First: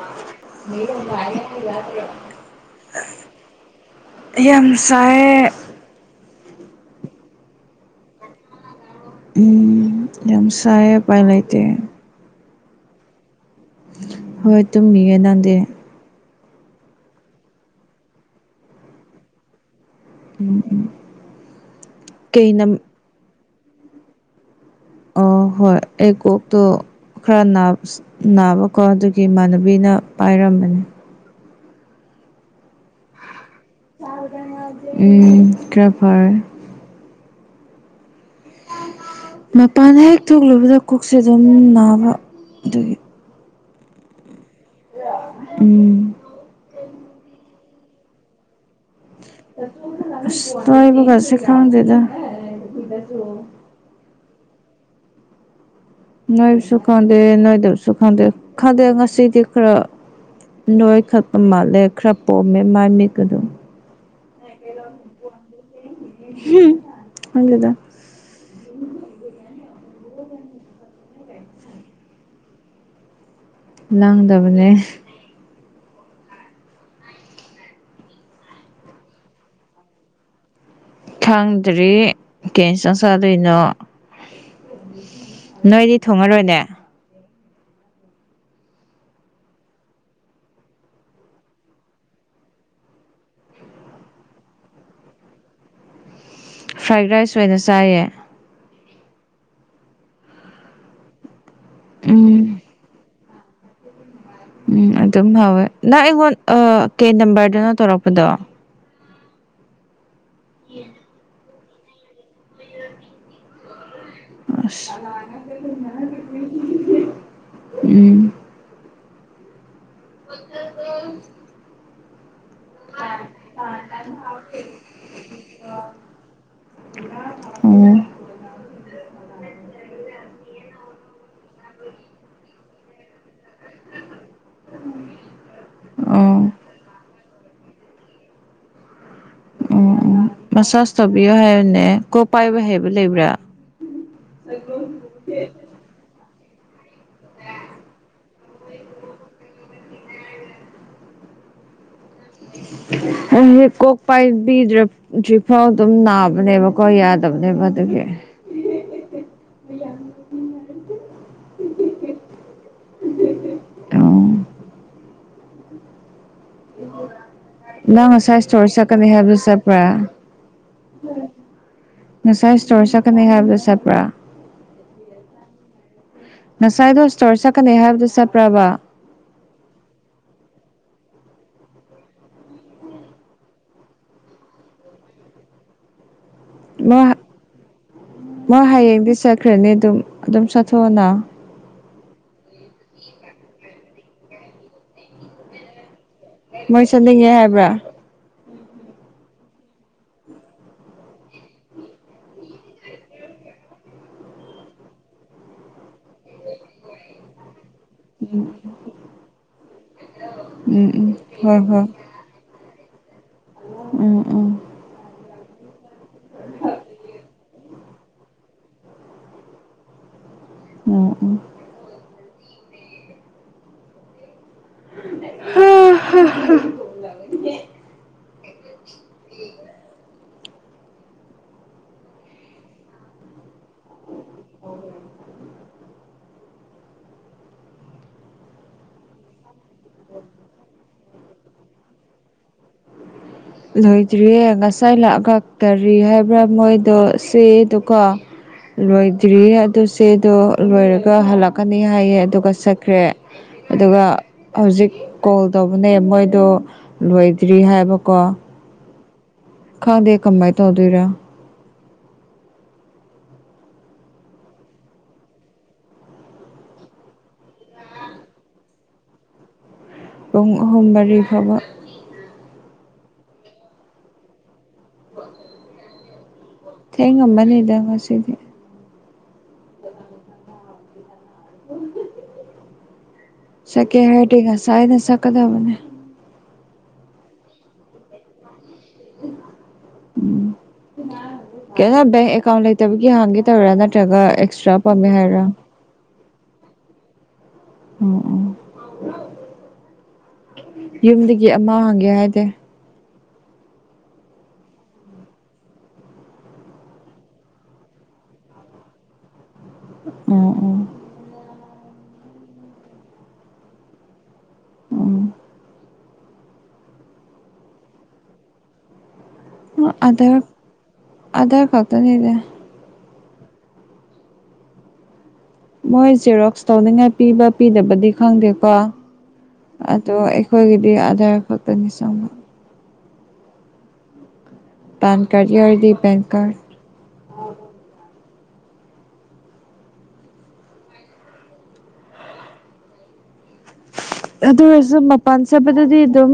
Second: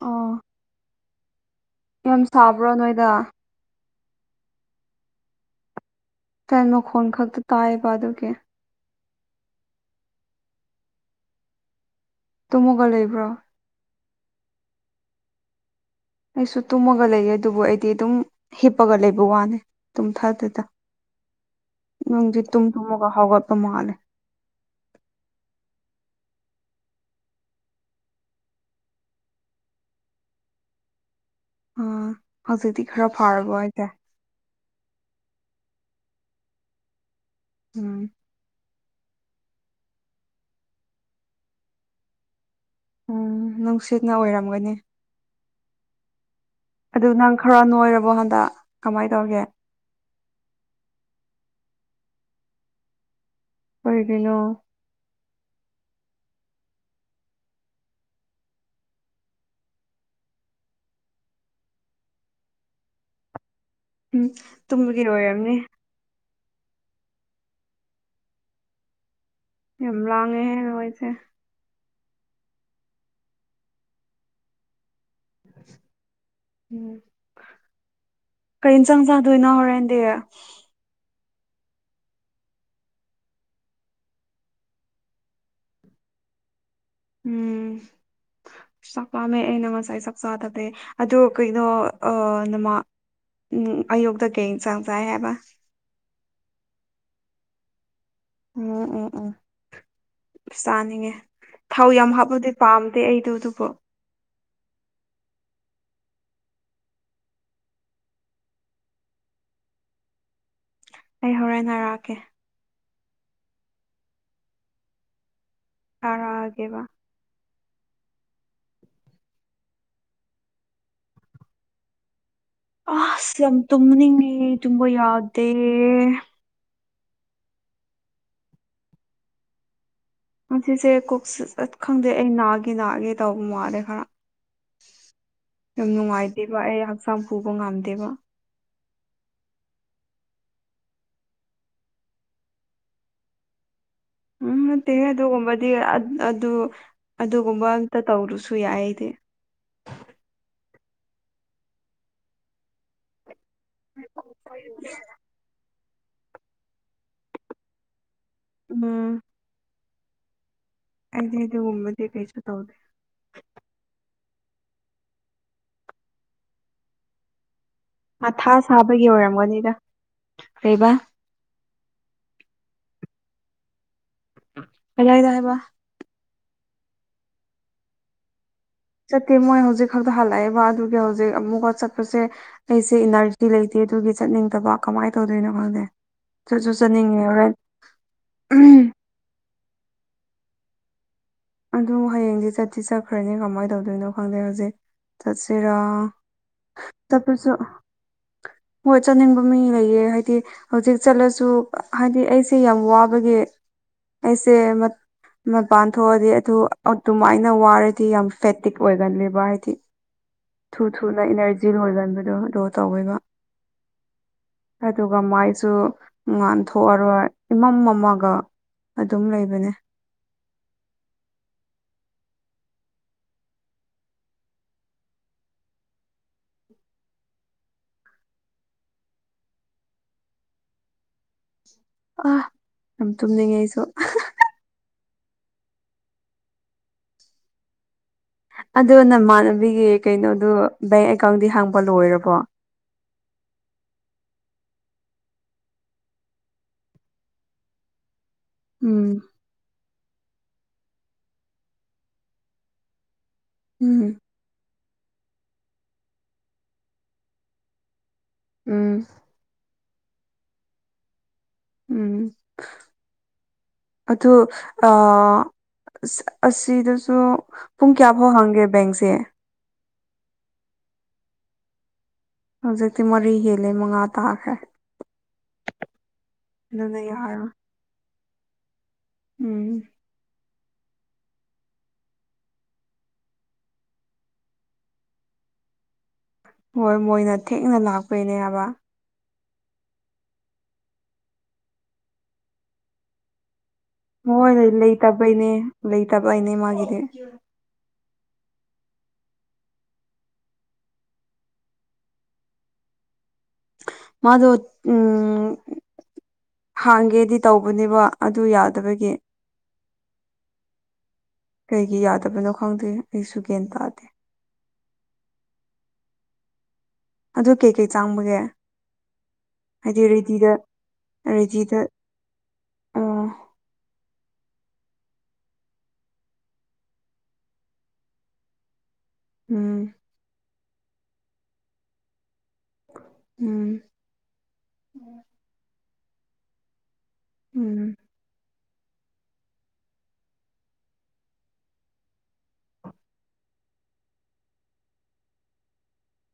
ꯑꯣ ꯌꯥꯝ ꯁꯥꯕ꯭ꯔꯣ ꯅꯣꯏꯗ ꯌꯥꯝꯁꯥꯏꯌꯦ ꯇꯦꯟ ꯃꯈꯣꯟ ꯈꯛꯇ ꯇꯥꯏꯌꯦꯕ ꯑꯗꯨꯒꯤ ꯎꯝ ꯌꯥꯝ ꯁꯥꯏꯌꯦ ꯎꯄꯥꯏ ꯂꯩꯇꯦ ꯇꯣꯃꯣꯒ ꯂꯩꯕ꯭ꯔꯣ ꯍꯣꯏ ꯇꯨꯝꯃꯤꯌꯦ ꯅꯟꯗꯦ ꯑꯩꯁꯨ ꯇꯨꯝꯃꯒ ꯂꯩꯌꯦ ꯑꯗꯨꯕꯨ ꯑꯩꯗꯤ ꯑꯗꯨꯝ ꯍꯤꯞꯄꯒ ꯂꯩꯕ ꯋꯥꯅꯤ ꯇꯨꯝꯊꯥꯗꯦꯗ ꯅꯨꯡꯗꯤ ꯇꯨꯝ ꯀꯩꯅ ꯇꯨꯝꯃꯒ ꯍꯥꯎꯒꯠꯄ ꯃꯥꯜꯂꯦ ꯑ ꯍꯣꯏ ꯑꯩ ꯀꯣꯛꯇꯣ ꯈꯔ ꯅꯥꯞꯁ ꯅꯥꯕꯀꯣ ꯑꯗꯨꯒꯤ ꯏꯃꯥꯟꯅꯕꯤꯅ ꯄꯥꯏꯔꯝꯕꯅꯤ ꯍꯧꯖꯤꯗꯤ ꯈꯔ ꯐꯥꯔꯔꯕꯣ ꯍꯥꯢꯁꯦ ꯎꯝ ꯀ ꯐꯔꯦ ꯎꯝ ꯃꯄꯥꯟ ꯍꯦꯛ ꯊꯣꯛꯂꯨꯕꯗ ꯀꯛꯁꯦ ꯑꯗꯨꯝ ꯅꯥꯕ ꯑꯗꯨꯒꯤ ꯎꯝ ꯅꯨꯡꯁꯤꯠꯅ ꯑꯣꯏꯔꯝꯒꯅꯤ ꯎꯝ ꯑꯗꯨ ꯅꯪ ꯈꯔ ꯅꯣꯏꯔꯕꯣ ꯍꯟꯗꯛ ꯀꯃꯥꯏ ꯇꯧꯔꯒꯦ ꯑꯁ ꯇꯣꯏꯕꯒꯁꯦ ꯈꯪꯗꯦꯗ ꯑꯣꯏꯒꯩꯅꯣ ꯅꯣꯏꯕꯁꯨ ꯈꯪꯗꯦ ꯅꯣꯏꯗꯕꯁꯨ ꯈꯪꯗꯦ ꯈꯪꯗꯦ ꯉꯁꯤꯗꯤ ꯈꯔ ꯅꯣꯏ ꯈꯠꯄ ꯃꯥꯜꯂꯦ ꯈꯔ ꯄꯣꯝꯃꯦ ꯃꯥꯏ ꯃꯤꯛ ꯑꯗꯨꯝ ꯎꯝ ꯇꯨꯝꯕꯒꯤ ꯑꯣꯏꯔꯝꯅꯤ ꯍꯨꯝ ꯈꯪꯗꯦꯗ ꯌꯥꯝ ꯂꯥꯡꯉꯦꯍꯦ ꯅꯣꯏꯁꯦ ꯂꯥꯡꯗꯕꯅꯦ ꯎꯝ ꯀꯩ ꯏꯟꯖꯥꯡ ꯆꯥꯗꯣꯏꯅꯣ ꯍꯣꯔꯦꯟꯗꯤ ꯊꯥꯡꯗ꯭ꯔꯤ ꯀꯩ ꯢꯟꯆꯪ ꯆꯥꯗꯣꯏꯅꯣ ꯅꯣꯏꯗꯤ ꯊꯣꯡꯉꯔꯣꯏꯅꯦ ꯎꯝ ꯆꯥꯛ ꯄꯥꯝꯃꯦ ꯑꯩꯅ ꯉꯁꯥꯏ ꯆꯥꯛꯆꯥꯥꯊꯕꯩ ꯑꯗꯨ ꯀꯩꯅꯣ ꯑ ꯅꯃꯥ ꯎꯝ ꯑꯌꯨꯛꯇ ꯀꯩ ꯆꯥꯡ ꯆꯥꯏ ꯍꯥꯏꯕ ꯐ꯭ꯔꯥꯏꯠ ꯔꯥꯏꯁ ꯑꯣꯏꯅ ꯆꯥꯏꯌꯦ ꯎꯝ ꯎꯝ ꯎꯝ ꯆꯥꯅꯤꯡꯉꯦ ꯊꯥꯎ ꯌꯥꯝ ꯍꯥꯞꯄꯗꯤ ꯎꯝ ꯄꯥꯝꯗꯦ ꯑꯩꯗꯣ ꯑꯗꯨꯕꯨ ꯎꯝ ꯑꯗꯨꯝ ꯍꯥꯎꯋꯦ ꯅꯪ ꯑꯩꯉꯣꯟ ꯑ ꯀꯦ ꯅꯝꯕꯔꯗꯅꯣ ꯇꯧꯔꯛꯄꯗꯣ ꯌꯦ ꯑꯩ ꯍꯣꯔꯦꯟ ꯅꯥꯔꯛꯑꯀꯦ ꯑꯁ ꯊꯥꯔꯛꯑꯒꯦꯕ ꯎꯝ [unintelligible] ꯑꯁ ꯌꯥꯝ ꯇꯨꯝꯅꯤꯡꯉꯦ ꯇꯨꯝꯕ ꯌꯥꯗꯦ ꯎꯝ ꯁꯤꯁꯦ ꯀꯣꯛ ꯈꯪꯗꯦ ꯑꯩ ꯅꯥꯒꯦ ꯅꯥꯒꯦ ꯇꯧꯕ ꯃꯥꯂꯦ ꯈꯔ ꯌꯥꯝ ꯑꯣ ꯅꯨꯡꯉꯥꯏꯇꯦꯕ ꯑꯩ ꯍꯛꯆꯥꯡ ꯄꯨꯕ ꯉꯝꯗꯦꯕ ꯎꯝ ꯎꯝ ꯃꯆꯥꯖ ꯇꯧꯕꯤꯌꯣ ꯍꯥꯏꯕꯅꯦ ꯀꯣ ꯄꯥꯏꯕ ꯍꯥꯏꯕ ꯂꯩꯕ꯭ꯔꯥ ꯎꯝ ꯅꯠꯇꯦ ꯑꯗꯨꯒꯨꯝꯕꯗꯤ ꯑꯗꯨ ꯑꯗꯨꯒꯨꯝꯕ ꯑꯝꯇ ꯇꯧꯔꯨꯁꯨ ꯌꯥꯏꯗꯤ ꯍ ꯀꯣꯛ ꯄꯥꯏꯕꯤꯔꯤꯐꯥꯎ ꯑꯗꯨꯝ ꯅꯥꯕꯅꯦꯕꯀꯣ ꯌꯥꯗꯕꯅꯦꯕ ꯑꯗꯨꯒꯤ ꯎꯝ ꯑꯩ ꯌꯥ ꯑꯗ ꯑꯗꯨꯗꯦ ꯎ ꯃꯗꯤꯦ ꯀꯩꯁꯨ ꯇꯧꯗꯦ ꯑꯣ ꯅꯪ ꯃꯊꯥ ꯉꯁꯥꯏꯁꯇꯔ ꯁꯥꯕꯒꯤ ꯆꯠꯀꯅꯤ ꯍꯥꯏꯕꯗꯨ ꯑꯣꯏꯔꯝꯒꯅꯤꯗ ꯆꯠꯄ꯭ꯔꯥ ꯀꯩꯕ ꯉꯁꯥꯏ ꯏꯁ꯭ꯇꯣꯔ ꯆꯠꯀꯅꯤ ꯍꯥꯏꯕꯗꯨꯣ ꯆꯠꯄ꯭ꯔꯥ ꯀ ꯌꯥ ꯍꯥꯏꯗ ꯍꯥꯏꯕ ꯉꯁꯥꯏꯗꯣ ꯏꯁꯇꯣꯔ ꯆꯠꯀꯅꯤ ꯍꯥꯏꯕꯗꯨꯣ ꯆꯠꯄ꯭ꯔꯕ ꯆꯠꯇꯦ ꯃꯣꯏ ꯍꯧꯖꯤꯛ ꯈꯛꯇ ꯍꯜꯂꯛꯑꯦꯕ ꯑꯗꯨꯒꯤ ꯍꯧꯖꯤꯛ ꯑꯃꯨꯛꯀ ꯆꯠꯄꯁꯦ ꯑꯩꯁꯦ ꯏꯅꯔꯖꯤ ꯂꯩꯇꯦ ꯑꯗꯨꯒꯤ ꯆꯠꯅꯤꯡꯗꯕ ꯀꯃꯥꯏꯅ ꯇꯧꯗꯣꯏꯅꯣ ꯈꯪꯗꯦ ꯆꯠꯁꯨꯠ ꯃꯣꯏ ꯆꯠꯅꯤꯡꯉꯦ ꯍꯔꯦꯟ ꯈ꯭ꯔꯅꯤ ꯑꯗꯨꯝ ꯑꯗꯨꯝ ꯆꯥꯊꯣꯛꯑꯅ ꯑꯗꯨ ꯍꯌꯦꯡꯗꯤ ꯆꯠꯁꯤ ꯆꯠꯈ꯭ꯔꯅꯤ ꯀꯃꯥꯏꯅ ꯇꯧꯗꯣꯏꯅꯣ ꯈꯪꯗꯦ ꯍꯧꯖꯤꯛ ꯆꯠꯁꯤꯔꯥ ꯃꯣꯏ ꯆꯠꯅꯤꯡꯉꯦ ꯆꯄꯁꯨ ꯍꯥꯏꯕ꯭ꯔꯥ ꯍꯣꯏ ꯆꯠꯅꯤꯡꯕ ꯃꯤ ꯂꯩꯌꯦ ꯍꯥꯏꯗꯤ ꯍꯧꯖꯤꯛ ꯆꯠꯂꯁꯨ ꯍꯥꯏꯗꯤ ꯑꯩꯁꯦ ꯌꯥꯝ ꯋꯥꯕꯒꯤ ꯑꯦꯁꯦ ꯃ ꯃꯄꯥꯟꯊ ꯑꯗꯨ ꯑꯗꯨꯃꯥꯏꯅ ꯋꯥꯔꯗꯤ ꯌꯥꯝ ꯐꯦꯇꯤꯛ ꯑꯣꯏꯒꯂꯦꯕ ꯍꯥꯏꯗꯤ ꯑ ꯊꯨ ꯊꯨꯅ ꯏꯅꯔꯖꯤ ꯂꯣꯏꯒꯟꯕꯗꯣ ꯑꯣ ꯇꯧꯋꯦꯕ ꯎꯝ ꯎꯝ ꯑꯗꯨꯒ ꯃꯥꯏ ꯁꯨ ꯉꯥꯟꯊꯣꯛꯑꯔꯣꯏ ꯏꯃꯝ ꯑꯃꯒ ꯑꯗꯨꯝ ꯂꯩꯕꯅꯦ ꯎꯝ ꯎ ꯍꯝ ꯎ ꯑ ꯌꯥꯝ ꯇꯨꯝꯅꯤꯡꯉꯦ ꯑꯩꯁꯨ ꯑꯗꯣ ꯅꯃꯥꯟꯅꯕꯤꯒꯤ ꯀꯩꯅꯣꯗꯨ ꯕꯦꯡ ꯑꯦꯀꯥꯎꯟꯗꯤ ꯍꯥꯡꯕ ꯂꯣꯏꯔꯕꯣ ꯂꯣꯏꯗ꯭ꯔꯤꯌꯦ ꯉꯁꯥꯏ ꯂꯥꯛ ꯈꯥꯛꯛꯇꯔꯤ ꯍꯥꯏꯕ꯭ꯔꯥ ꯃꯣꯏꯗꯣ ꯁꯤ ꯑꯗꯨꯒꯀꯣ [inaudible] ꯂꯣꯏꯗ꯭ꯔꯤꯌꯦ ꯑꯗꯨ ꯆꯦꯗꯣ ꯂꯣꯏꯔꯒ ꯍꯜꯂꯛꯀꯅꯤ ꯍꯥꯏꯌꯦ ꯑꯗꯨꯒ ꯆꯠꯈ꯭ꯔꯦ ꯎꯝ ꯑꯗꯨꯒ ꯍꯧꯖꯤꯛ ꯀꯣꯜ ꯇꯧꯕꯅꯦ ꯃꯣꯏꯗꯣ ꯂꯣꯏꯗ꯭ꯔꯤ ꯍꯥꯏꯕꯀꯣ ꯎꯝ ꯈꯥꯗꯦ ꯀꯃꯥꯏ ꯇꯧ ꯑꯗꯨꯔ ꯎꯝ ꯑꯗꯨ ꯑ ꯑ ꯑꯁꯤꯗꯁꯨ ꯄꯨꯡ ꯀꯌꯥ ꯐꯥꯎ ꯍꯪꯒꯦ ꯕꯦꯡꯁꯦ ꯍꯣꯝꯕꯔꯤ ꯐꯕ ꯍꯧꯖꯤꯛꯇꯤ ꯃꯔꯤ ꯍꯦꯜꯂꯦ ꯃꯉꯥ ꯇꯥꯈ꯭ꯔꯦ ꯑꯗꯨꯅ ꯌꯥꯔꯣꯏ ꯊꯦꯡꯉꯝꯕꯅꯤ ꯏꯪ ꯁꯤꯗ ꯎꯝ ꯎ ꯁꯀꯦ ꯍꯥꯏꯒ ꯁꯥꯏꯅ ꯁꯀꯗꯕꯅꯦ ꯍꯣꯏ ꯃꯣꯏꯅ ꯊꯦꯡꯅ ꯂꯥꯛꯄꯩꯅꯦ ꯍꯥꯏꯕ ꯀꯅ ꯦꯡꯀ ꯑꯦꯀꯥꯎꯟ ꯂꯩ ꯇꯕꯒꯤ ꯍꯥꯡꯒꯦ ꯅꯠꯇꯧꯔꯥ ꯅꯠꯇ꯭ꯔꯒ ꯑꯦꯛꯁꯇ꯭ꯔꯥ ꯄꯥꯝꯃꯦ ꯍꯥꯏꯔ ꯂꯩꯩ ꯇꯕ ꯏꯅꯦ ꯃꯥꯗꯤꯦ ꯎꯝ ꯎꯝ ꯌꯨꯝꯗꯒꯤ ꯑꯃ ꯍꯪꯒꯦ ꯍꯥꯏꯗꯤꯦ ꯃꯥꯗꯨ ꯎꯝ ꯍꯥꯡꯒꯦꯗꯤ ꯇꯧꯕꯅꯦꯕ ꯑꯗꯨ ꯌꯥꯗꯕꯒꯤ ꯎꯝ ꯎꯝ ꯀꯩꯒꯤ ꯌꯥꯗꯕꯅꯣ ꯈꯪꯗꯦ ꯑꯩꯁꯨ ꯒ꯭ꯌꯥꯟ ꯇꯥꯗꯦ ꯎꯝ ꯑꯗꯨ ꯀꯩꯀꯩ ꯆꯥꯡꯕꯒꯦ ꯑꯣ ꯍꯥꯏꯗꯤ ꯑꯙꯔ ꯔꯦꯗꯤꯗ ꯔꯦꯗꯤꯗ [unintelligible] ꯑꯣ ꯃꯣꯏ ꯖꯦꯔꯣꯛꯁ ꯇꯧꯅꯤꯡꯉꯥꯏ ꯄꯤꯕ ꯄꯤꯗꯕꯗꯤ ꯈꯪꯗꯦꯀꯣ ꯑ ꯎꯝ ꯑꯗꯣ ꯑꯩꯈꯣꯏꯒꯤꯗꯤ ꯑꯙꯥꯔ ꯈꯛꯇꯅꯤ ꯆꯪꯕ ꯎꯝ ꯄꯥꯟ ꯀꯥꯔꯠ ꯌꯥꯎꯔꯗꯤ ꯄꯦꯟ ꯀꯥꯔꯠ ꯎꯝ ꯑꯗꯨ ꯑꯣꯏꯔꯁꯨ ꯃꯄꯥꯟ ꯆꯠꯄꯗꯗꯤ ꯑꯗꯨꯝ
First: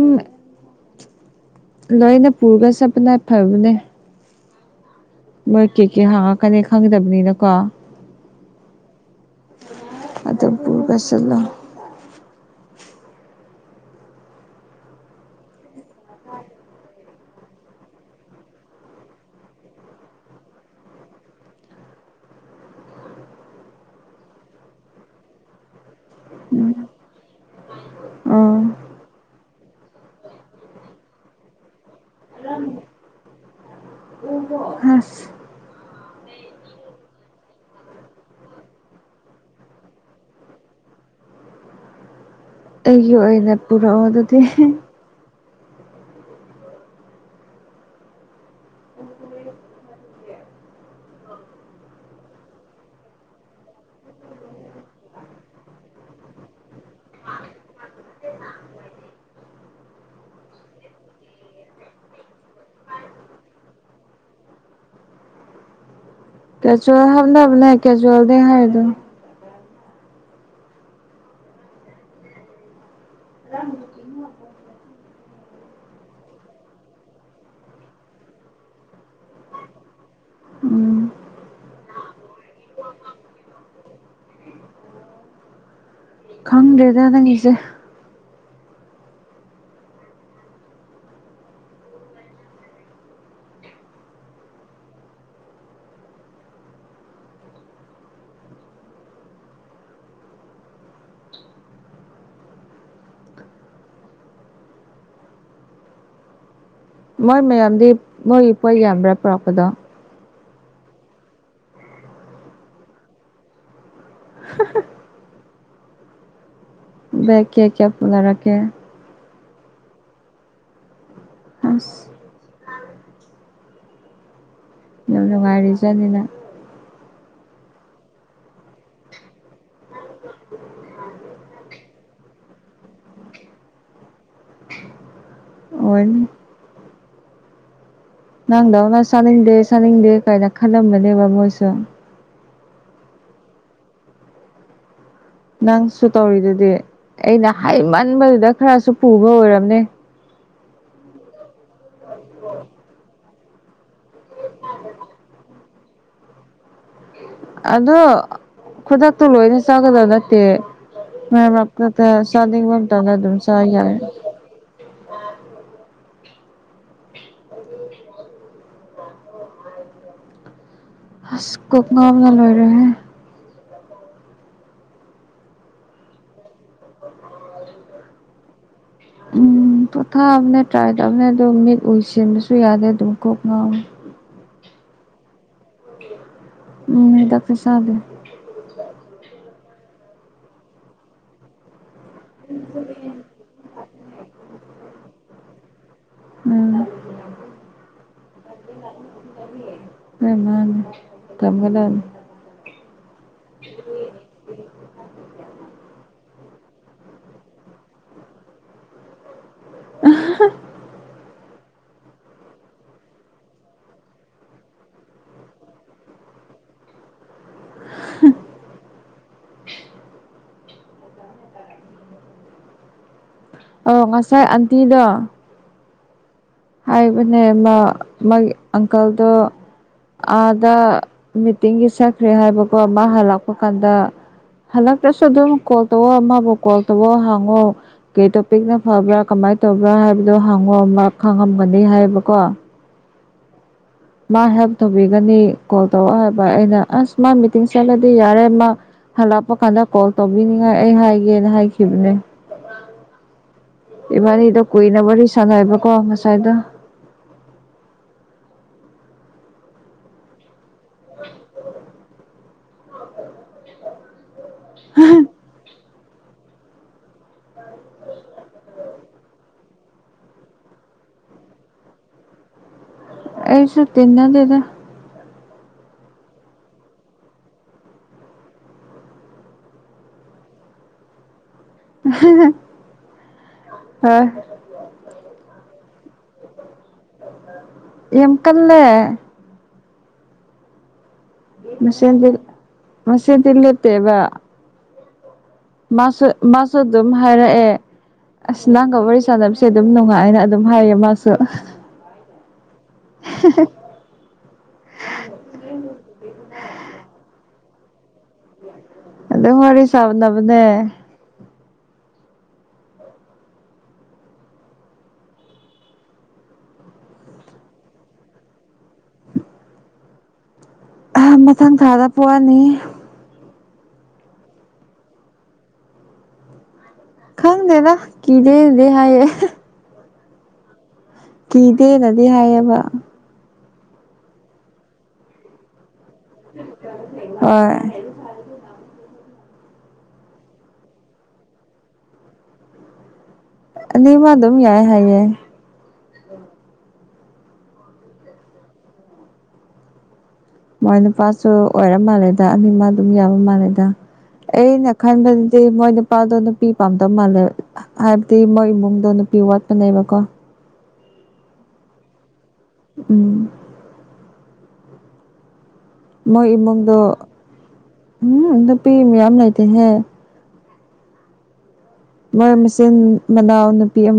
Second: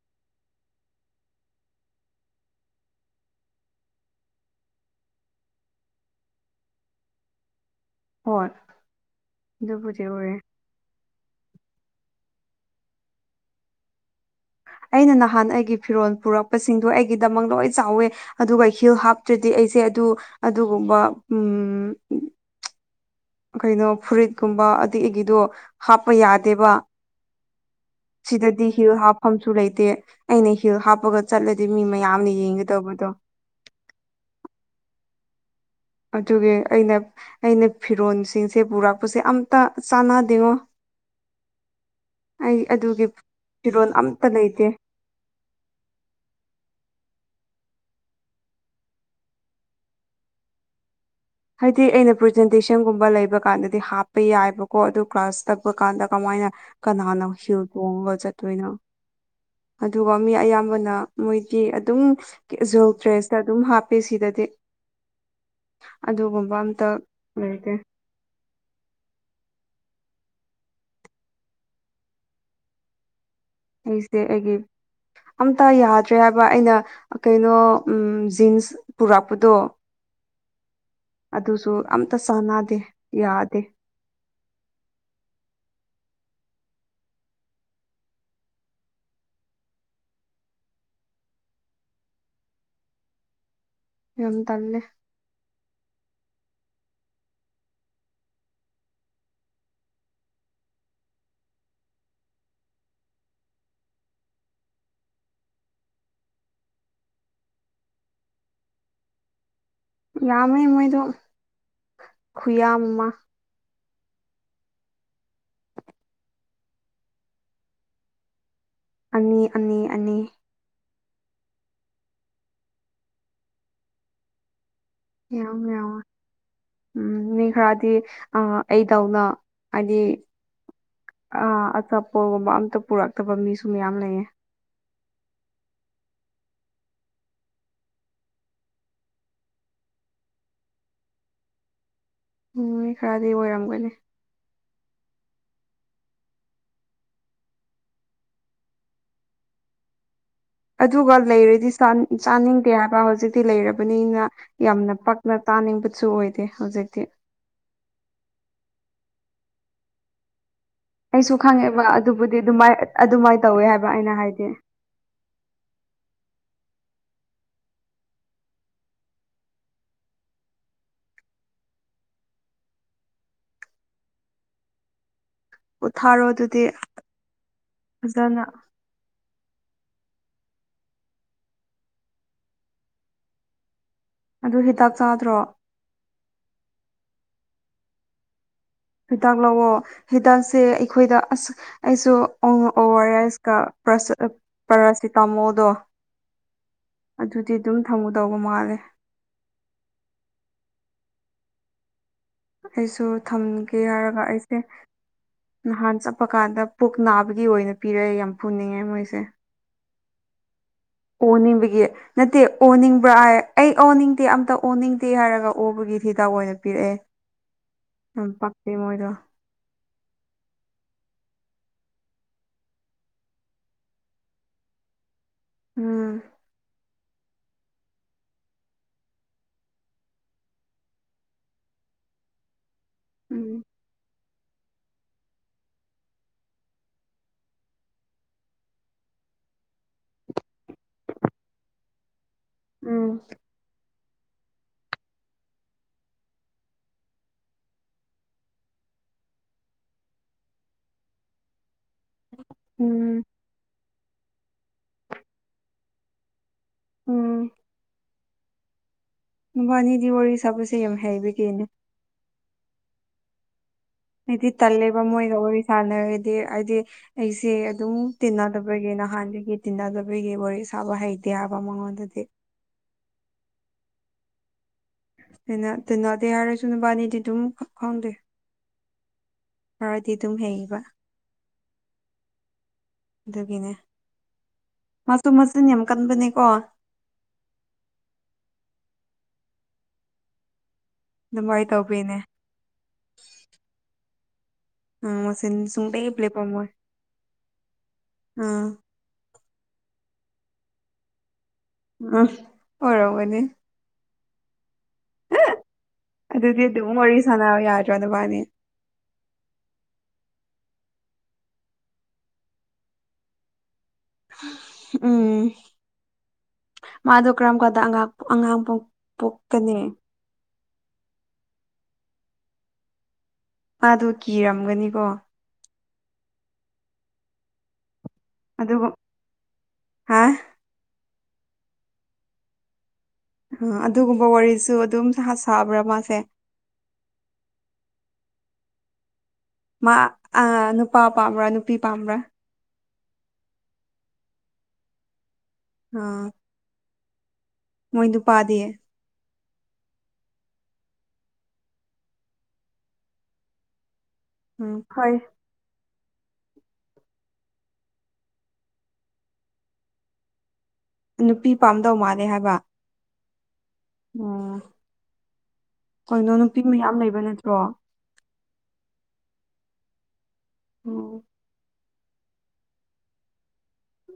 ꯂꯣꯏꯅ ꯄꯨꯔꯒ ꯆꯠꯄꯅ ꯐꯕꯅꯦ ꯃꯣꯏ ꯀꯦꯛ ꯀꯦ ꯍꯪꯉꯛꯀꯅꯤ ꯈꯪꯗꯕꯅꯤꯅ ꯀꯣ ꯍꯣꯏ ꯑꯗꯨꯕꯨꯗꯤ ꯑꯣꯏꯔꯦ ꯑꯗꯨꯝ ꯄꯨꯔꯒ ꯆꯠꯂꯣ ꯑꯩꯅ ꯅꯍꯥꯟ ꯑꯩꯒꯤ ꯐꯤꯔꯣꯜ ꯄꯨꯔꯛꯄꯁꯤꯡꯗꯣ ꯑꯩꯒꯤꯗꯃꯛ ꯂꯣꯏ ꯆꯥꯎꯋꯦ ꯑꯗꯨꯒ ꯍꯤꯜ ꯍꯥꯞꯇ꯭ꯔꯗꯤ ꯑꯩꯁꯦ ꯑꯗꯨ ꯑꯗꯨꯒꯨꯝꯕ ꯎꯝ ꯀꯩꯅꯣ ꯐꯨꯔꯤꯠꯀꯨꯝꯕ ꯑꯗꯤ ꯑꯩꯒꯤꯗꯨ ꯍꯥꯞꯄ ꯌꯥꯗꯦꯕ ꯑꯣ ꯁꯤꯗꯗꯤ ꯍꯤꯜ ꯍꯥꯞꯐꯝꯁꯨ ꯂꯩꯇꯦ ꯑꯩꯅ ꯍꯤꯜ ꯍꯥꯞꯄꯒ ꯆꯠꯂꯗꯤ ꯃꯤ ꯃꯌꯥꯝꯅ ꯌꯦꯡꯒꯗꯧꯕꯗꯣ [unintelligible] ꯑꯗꯨꯒꯤ ꯑꯩꯅ ꯑꯩꯅ ꯐꯤꯔꯣꯜꯁꯤꯡꯁꯦ ꯄꯨꯔꯛꯄꯁꯦ ꯑꯝꯇ ꯆꯥꯟꯅꯗꯦꯉꯣ ꯑꯩ ꯑꯗꯨꯒꯤ ꯑꯩꯒꯤ ꯑꯣꯏꯅ ꯐꯤꯔꯣꯜ ꯄꯨꯔꯛꯑꯣ ꯑꯝꯇ ꯑꯗꯨꯗꯤ ꯂꯩꯇꯦ [unintelligible] ꯍꯥꯏꯗꯤ ꯑꯩꯅ ꯄ꯭ꯔꯖꯦꯟꯇꯦꯁꯟꯒꯨꯝꯕ ꯂꯩꯕ ꯀꯥꯟꯗꯗꯤ ꯍꯥꯞꯄ ꯌꯥꯏꯕꯀꯣ ꯑꯗꯨ ꯀ꯭ꯂꯥꯁ ꯇꯄ ꯀꯥꯟꯗ ꯀꯃꯥꯏꯅ ꯀꯅꯥꯅ ꯍꯤꯜ ꯇꯣꯡꯉꯒ ꯆꯠꯇꯣꯏꯅꯣ ꯑꯗꯨꯒ ꯃꯤ ꯑꯌꯥꯝꯕꯅ ꯃꯣꯏꯗꯤ ꯑꯗꯨꯝ ꯀꯦꯖ꯭ꯋꯦꯜ ꯗ꯭ꯔꯦꯁꯇ ꯑꯗꯨꯝ ꯍꯥꯞꯄꯦ ꯁꯤꯗꯗꯤ ꯑꯗꯨꯒꯨꯝ ꯀꯦꯖ꯭ꯋꯦꯜ ꯍꯥꯞꯅꯕꯅꯦ ꯀꯦꯖ꯭ꯋꯦꯜ ꯗꯦ ꯍꯥꯏꯗꯣ [unintelligible] ꯑꯩꯁꯦ ꯑꯩꯒꯤ ꯑꯝꯇ ꯌꯥꯗ꯭ꯔꯦ ꯍꯥꯏꯕ ꯑꯩꯅ ꯀꯩꯅꯣ ꯎꯝ ꯖꯤꯟꯁ ꯄꯨꯔꯛꯄꯗꯨ ꯎꯝ ꯑꯗꯨꯁꯨ ꯑꯝꯇ ꯆꯥꯟꯅꯗꯦ ꯌꯥꯗꯦ ꯈꯪꯗꯦꯗ ꯅꯪꯒꯤꯁꯦ ꯌꯥꯝ ꯇꯜꯂꯦ ꯃꯣꯏ ꯃꯌꯥꯝꯗꯤ ꯃꯣꯏ ꯏꯄꯣꯏ ꯌꯥꯝꯕ꯭ꯔꯥ ꯄꯨꯔꯛꯄꯗꯣ ꯌꯥꯝꯃꯦ ꯃꯣꯏꯗꯣ ꯈꯨꯌꯥꯝ ꯑꯃ ꯍ [unintelligible] ꯕꯦꯛ ꯀꯌꯥ ꯀꯌꯥ ꯄꯨꯅꯔꯛꯀꯦ ꯑꯅꯤ ꯑꯅꯤ ꯑꯅꯤ ꯑꯁ ꯌꯥꯝ ꯌꯥꯝ ꯎꯝ ꯃꯤ ꯈꯔꯗꯤ ꯑ ꯑꯩꯗꯧꯅ ꯍꯥꯏꯗꯤ ꯑ ꯑꯆꯥꯄꯣꯒꯨꯝꯕ ꯑꯝꯇ ꯄꯨꯔꯛꯇꯕ ꯃꯤꯁꯨ ꯃꯌꯥꯝ ꯂꯩꯌꯦ ꯑꯣꯏꯟ [unintelligible] ꯅꯪꯗꯧꯅ ꯆꯥꯅꯤꯡꯗꯦ ꯆꯥꯅꯤꯡꯗꯦ ꯀꯥꯏꯅ ꯈꯜꯂꯝꯒꯅꯦꯕ ꯃꯣꯏꯁꯨ ꯎꯝ ꯃꯤ ꯈꯔꯗꯤ ꯑꯣꯏꯔꯝꯒꯅꯤ ꯅꯪꯁꯨ ꯇꯧꯔꯤꯗꯨꯗꯤ ꯑꯩꯅ ꯍꯥꯏꯃꯟꯕꯗꯨꯗ ꯈꯔꯁꯨ ꯄꯨꯕ ꯑꯣꯏꯔꯝꯅꯦ ꯑꯗꯨꯒ ꯂꯩꯔꯗꯤ ꯆꯥꯅꯤꯡꯗꯦ ꯍꯥꯏꯕ ꯍꯧꯖꯤꯛꯇꯤ ꯂꯩꯔꯕꯅꯤꯅ ꯌꯥꯝꯅ ꯄꯛꯅ ꯇꯥꯅꯤꯡꯕꯁꯨ ꯑꯣꯏꯗꯦ ꯍꯧꯖꯤꯛꯇꯤ ꯑꯗꯣ ꯈꯨꯗꯛꯇꯣ ꯂꯣꯏꯅ ꯆꯥꯒꯗꯕ ꯅꯠꯇꯦ ꯑꯩꯁꯨ ꯈꯪꯉꯦꯕ ꯃꯥꯛꯀ ꯑꯗꯨꯕꯨꯗꯤ ꯁꯂ ꯑꯗꯨꯝꯁ ꯌꯥꯔꯦ ꯍꯥꯏꯗꯤꯦ ꯑꯁ ꯀꯀꯅꯥ ꯅ ꯂꯣꯏꯔꯦ ꯄꯣꯠꯊꯥꯔꯣ ꯑꯗꯨꯗꯤ ꯐꯖꯅ ꯎꯝ ꯄꯣꯊꯥꯕꯅꯦ ꯇ꯭ꯔꯥꯏ ꯇꯕꯅꯦ ꯑꯗꯨꯝ ꯃꯤꯠ ꯎꯏꯁꯤꯟꯕꯁꯨ ꯌꯥꯗꯦ ꯑꯗꯨꯝ ꯀꯣꯛ ꯉꯥꯎ ꯑꯗꯨ ꯍꯤꯗꯥꯛ ꯆꯥꯗ꯭ꯔꯣ ꯎꯝ ꯗꯥꯛꯇꯔ ꯁꯥꯕꯦ ꯍꯤꯗꯥꯛ ꯂꯥꯛꯑꯣ ꯍꯤꯗꯥꯛꯁꯦ ꯑꯩꯈꯣꯏꯗ ꯑꯁ ꯑꯩꯁꯨ ꯑꯣ ꯑꯣ ꯑꯥꯔ ꯑꯦꯁꯀ ꯄ꯭ꯔꯥꯁꯤꯇꯥꯃꯣꯗꯣ ꯎꯝ ꯑꯗꯨꯗꯤ ꯑꯗꯨꯝ ꯊꯝꯃꯨ ꯇꯧꯕ ꯃꯥꯜꯂꯦ ꯅꯣꯏꯃꯥꯅ ꯇꯝꯒꯂꯅꯤ ꯑꯩꯁꯨ ꯊꯝꯒꯦ ꯍꯥꯏꯔꯒ ꯑꯩꯁꯦ ꯅꯍꯥꯟ ꯆꯠꯄ ꯀꯥꯟꯗ ꯄꯨꯛ ꯅꯥꯕꯒꯤ ꯑꯣꯏꯅ ꯄꯤꯔꯛꯑꯦ ꯌꯥꯝ ꯐꯨꯅꯤꯡꯉꯦ ꯃꯣꯏꯁꯦ ꯑꯥꯍꯍ ꯑꯣꯅꯤꯡꯕꯒꯤ ꯅꯠꯇꯦ ꯑꯣꯅꯤꯡꯕ꯭ꯔꯥ ꯍꯥꯏ ꯑꯩ ꯑꯣꯅꯤꯡꯗꯦ ꯑꯝꯇ ꯑꯣꯅꯤꯡꯗꯦ ꯍꯥꯏꯔꯒ ꯑꯣꯕꯒꯤ ꯍꯤꯗꯥꯛ ꯑꯣꯏꯅ ꯄꯤꯔꯛꯑꯦ ꯌꯥꯝ ꯄꯛꯇꯦ ꯃꯣꯏꯗꯣ [inaudible] [inaudible] ꯑꯧ ꯉꯁꯥꯏ ꯑꯟꯇꯤꯗꯣ ꯎꯝ ꯍꯥꯏꯕꯅꯦ ꯃꯥ ꯃꯥꯒꯤ ꯑꯪꯀꯜꯗꯣ ꯑꯥꯗ ꯃꯤꯇꯤꯡꯒꯤ ꯁꯛꯈ꯭ꯔꯦ ꯍꯥꯏꯕꯀꯣ ꯑꯃ ꯍꯜꯂꯛꯄ ꯎꯝ ꯀꯥꯟꯗ ꯍꯜꯗꯛꯇꯁꯨ ꯑꯗꯨꯝ ꯀꯣꯜ ꯇꯧ ꯑꯃꯕꯨ ꯀꯣꯜ ꯇꯧꯣ ꯍꯥꯡꯉꯣ ꯀꯩ ꯇꯣꯄꯤꯛꯅ ꯐꯕ꯭ꯔꯥ ꯀꯃꯥꯏꯅ ꯇꯧꯕ꯭ꯔꯥ ꯍꯥꯏꯕꯗꯣ ꯍꯉ ꯈꯪꯉꯝꯒꯅꯤ ꯍꯥꯏꯌꯦꯕꯀꯣ ꯎꯝ ꯃꯥ ꯍꯦꯜꯞ ꯇꯧꯕꯤꯒꯅꯤ ꯀꯣꯜ ꯇꯧꯔ ꯍꯥꯏꯕ ꯑꯩꯅ ꯑꯁ ꯃꯥ ꯃꯤꯇꯤꯡ ꯆꯠꯂꯗꯤ ꯌꯥꯔꯦ ꯃꯥ ꯍꯜꯂꯛꯄ ꯀꯥꯟꯗ ꯀꯣꯜ ꯇꯧꯕꯤꯅꯤꯡꯉꯥꯏ ꯑꯩ ꯍꯥꯏꯒꯦꯅ ꯍꯥꯏꯈꯤ ꯅꯦ ꯎꯝ ꯏꯃ ꯏꯗꯣ ꯀꯨꯏ ꯅꯕ ꯆꯅ ꯍꯥꯏꯕ ꯀꯣ ꯉꯁꯥꯏꯗꯣ ꯎꯝ ꯃꯕꯥꯅꯤꯗꯤ ꯋꯥꯔꯤ ꯁꯥꯕꯁꯦ ꯌꯥꯝ ꯍꯩꯕꯒꯤꯅꯤ [unintelligible] ꯍꯥꯏꯗꯤ ꯇꯜꯂꯦꯕ ꯃꯣꯏꯒ ꯋꯥꯔꯤ ꯁꯥꯟꯅꯔꯗꯤ ꯍꯥꯏꯗꯤ ꯑꯩꯁꯦ ꯑꯗꯨꯝ ꯇꯤꯟꯅꯗꯕꯒꯤ ꯅꯍꯥꯟꯗꯒꯤ ꯇꯤꯟꯅꯗꯕꯒꯤ ꯋꯥꯔꯤ ꯁꯥꯕ ꯍꯩꯇꯦ ꯍꯥꯏꯕ ꯃꯉꯣꯟꯗꯗꯤ ꯑꯩꯁꯨ ꯇꯤꯟꯅꯗꯦꯗ ꯑꯩꯅ ꯇꯤꯟꯅꯗꯦ ꯍꯥꯏꯔꯁꯨ ꯅꯨꯕꯥꯅꯤꯗꯤ ꯑꯗꯨꯝ ꯈꯪꯗꯦ ꯈꯔꯗꯤ ꯑꯗꯨꯝ ꯍꯩꯕ ꯑꯗꯨꯒꯤꯅꯦ ꯍꯣꯏ ꯃꯥꯁꯨ ꯃꯆꯤꯟ ꯌꯥꯝ ꯀꯟꯕꯅꯦꯀꯣ ꯌꯥꯝ ꯀꯜꯂꯦ ꯑꯗꯨꯃꯥꯏꯅ ꯇꯧꯕꯤꯅꯦ ꯃꯁꯦꯜꯗꯤ ꯃꯁꯦꯜꯗꯤ ꯂꯦꯞꯇꯦꯕ ꯑ ꯃꯆꯤꯟꯁꯨ ꯃꯥꯁꯨ ꯃꯥꯁꯨ ꯑꯗꯨꯝ ꯍꯥꯏꯔꯛꯑꯦ ꯎꯝ ꯑꯁ ꯅꯪꯒ ꯋꯥꯔꯤ ꯁꯟꯅꯕꯁꯦ ꯁꯦ ꯑꯗꯨꯝ ꯅꯨꯡꯉꯥꯏꯅ ꯑꯗꯨꯝ ꯍꯥꯏꯌꯦ ꯃꯥꯁꯨ ꯎꯝ ꯑꯣꯏꯔꯝꯒꯅꯤ ꯑꯗꯨꯗꯤ ꯑꯗꯨꯝ ꯋꯥꯔꯤ ꯁꯥꯟꯅꯔꯣ ꯌꯥꯗ꯭ꯔꯣ ꯅꯕꯥꯅꯤ ꯑꯗꯨꯝ ꯋꯥꯔꯤ ꯁꯥꯟꯅꯕꯅꯦ ꯎꯝ ꯃꯥꯗꯣ ꯀꯔꯝ ꯀꯥꯟꯗ ꯑꯉꯥ ꯑꯉꯥꯡ ꯄꯣꯛ ꯄꯣꯛꯀꯅꯤ ꯑꯍ ꯃꯊꯪ ꯊꯥꯗ ꯄꯣꯛꯑꯅꯤ ꯃꯥꯗꯣ ꯀꯤꯔꯝꯒꯅꯤꯀꯣ ꯈꯪꯗꯦꯗ ꯀꯤꯗꯦꯗꯤ ꯍꯥꯏꯌꯦ ꯍꯥꯥ ꯀꯤꯗꯦꯅꯗꯤ ꯍꯥꯏꯌꯦꯕ ꯑ ꯑꯗꯨꯒꯨꯝꯕ ꯋꯥꯔꯤꯁꯨ ꯑꯗꯨꯝ ꯁꯥ ꯁꯥꯕ꯭ꯔꯥ ꯃꯥꯁꯦ ꯍꯣꯏ ꯃꯥ ꯑ ꯅꯨꯄꯥ ꯄꯥꯝꯕ꯭ꯔꯥ ꯅꯨꯄꯤ ꯄꯥꯝꯕ꯭ꯔꯥ ꯑꯅꯤꯃꯛ ꯑꯗꯨꯝ ꯌꯥꯏ ꯍꯥꯏꯌꯦ ꯑ ꯃꯣꯏ ꯅꯨꯄꯗꯤ ꯃꯣꯏ ꯅꯨꯄꯥꯁꯨ ꯑꯣꯏꯔ ꯃꯥꯜꯂꯦꯗ ꯑꯅꯤꯃ ꯑꯗꯨꯝ ꯌꯥꯕ ꯃꯥꯜꯂꯦꯗ ꯎꯝ ꯑꯩꯅ ꯍꯣꯏ ꯈꯟꯕ ꯁꯤ ꯃꯣꯏ ꯅꯨꯄꯥꯗꯣ ꯅꯨꯄꯤ ꯄꯥꯝꯗꯕ ꯃꯥꯜꯂꯦ ꯍꯥꯏꯕꯗꯤ ꯃꯣꯏ ꯏꯃꯨꯡꯗꯣ ꯅꯨꯄꯤ ꯋꯥꯠꯄꯅꯦꯕꯀꯣ ꯅꯨꯄꯤ ꯄꯥꯝꯗꯧ ꯃꯥꯜꯂꯦ ꯍꯥꯏꯕ ꯎꯝ ꯑꯣ ꯀꯩꯅꯣ ꯃꯣꯏ ꯅꯨꯄꯤ ꯃꯌꯥꯝ ꯏꯃꯨꯡꯗꯣ ꯂꯩꯕ ꯅꯠꯇ꯭ꯔꯣ ꯎꯝ ꯅꯨꯄꯤ ꯃꯌꯥꯝ ꯂꯩꯇꯦꯍꯦ ꯑꯣ ꯃꯣꯏ ꯃꯆꯤꯟ ꯃꯅꯥꯎ ꯅꯨꯄꯤ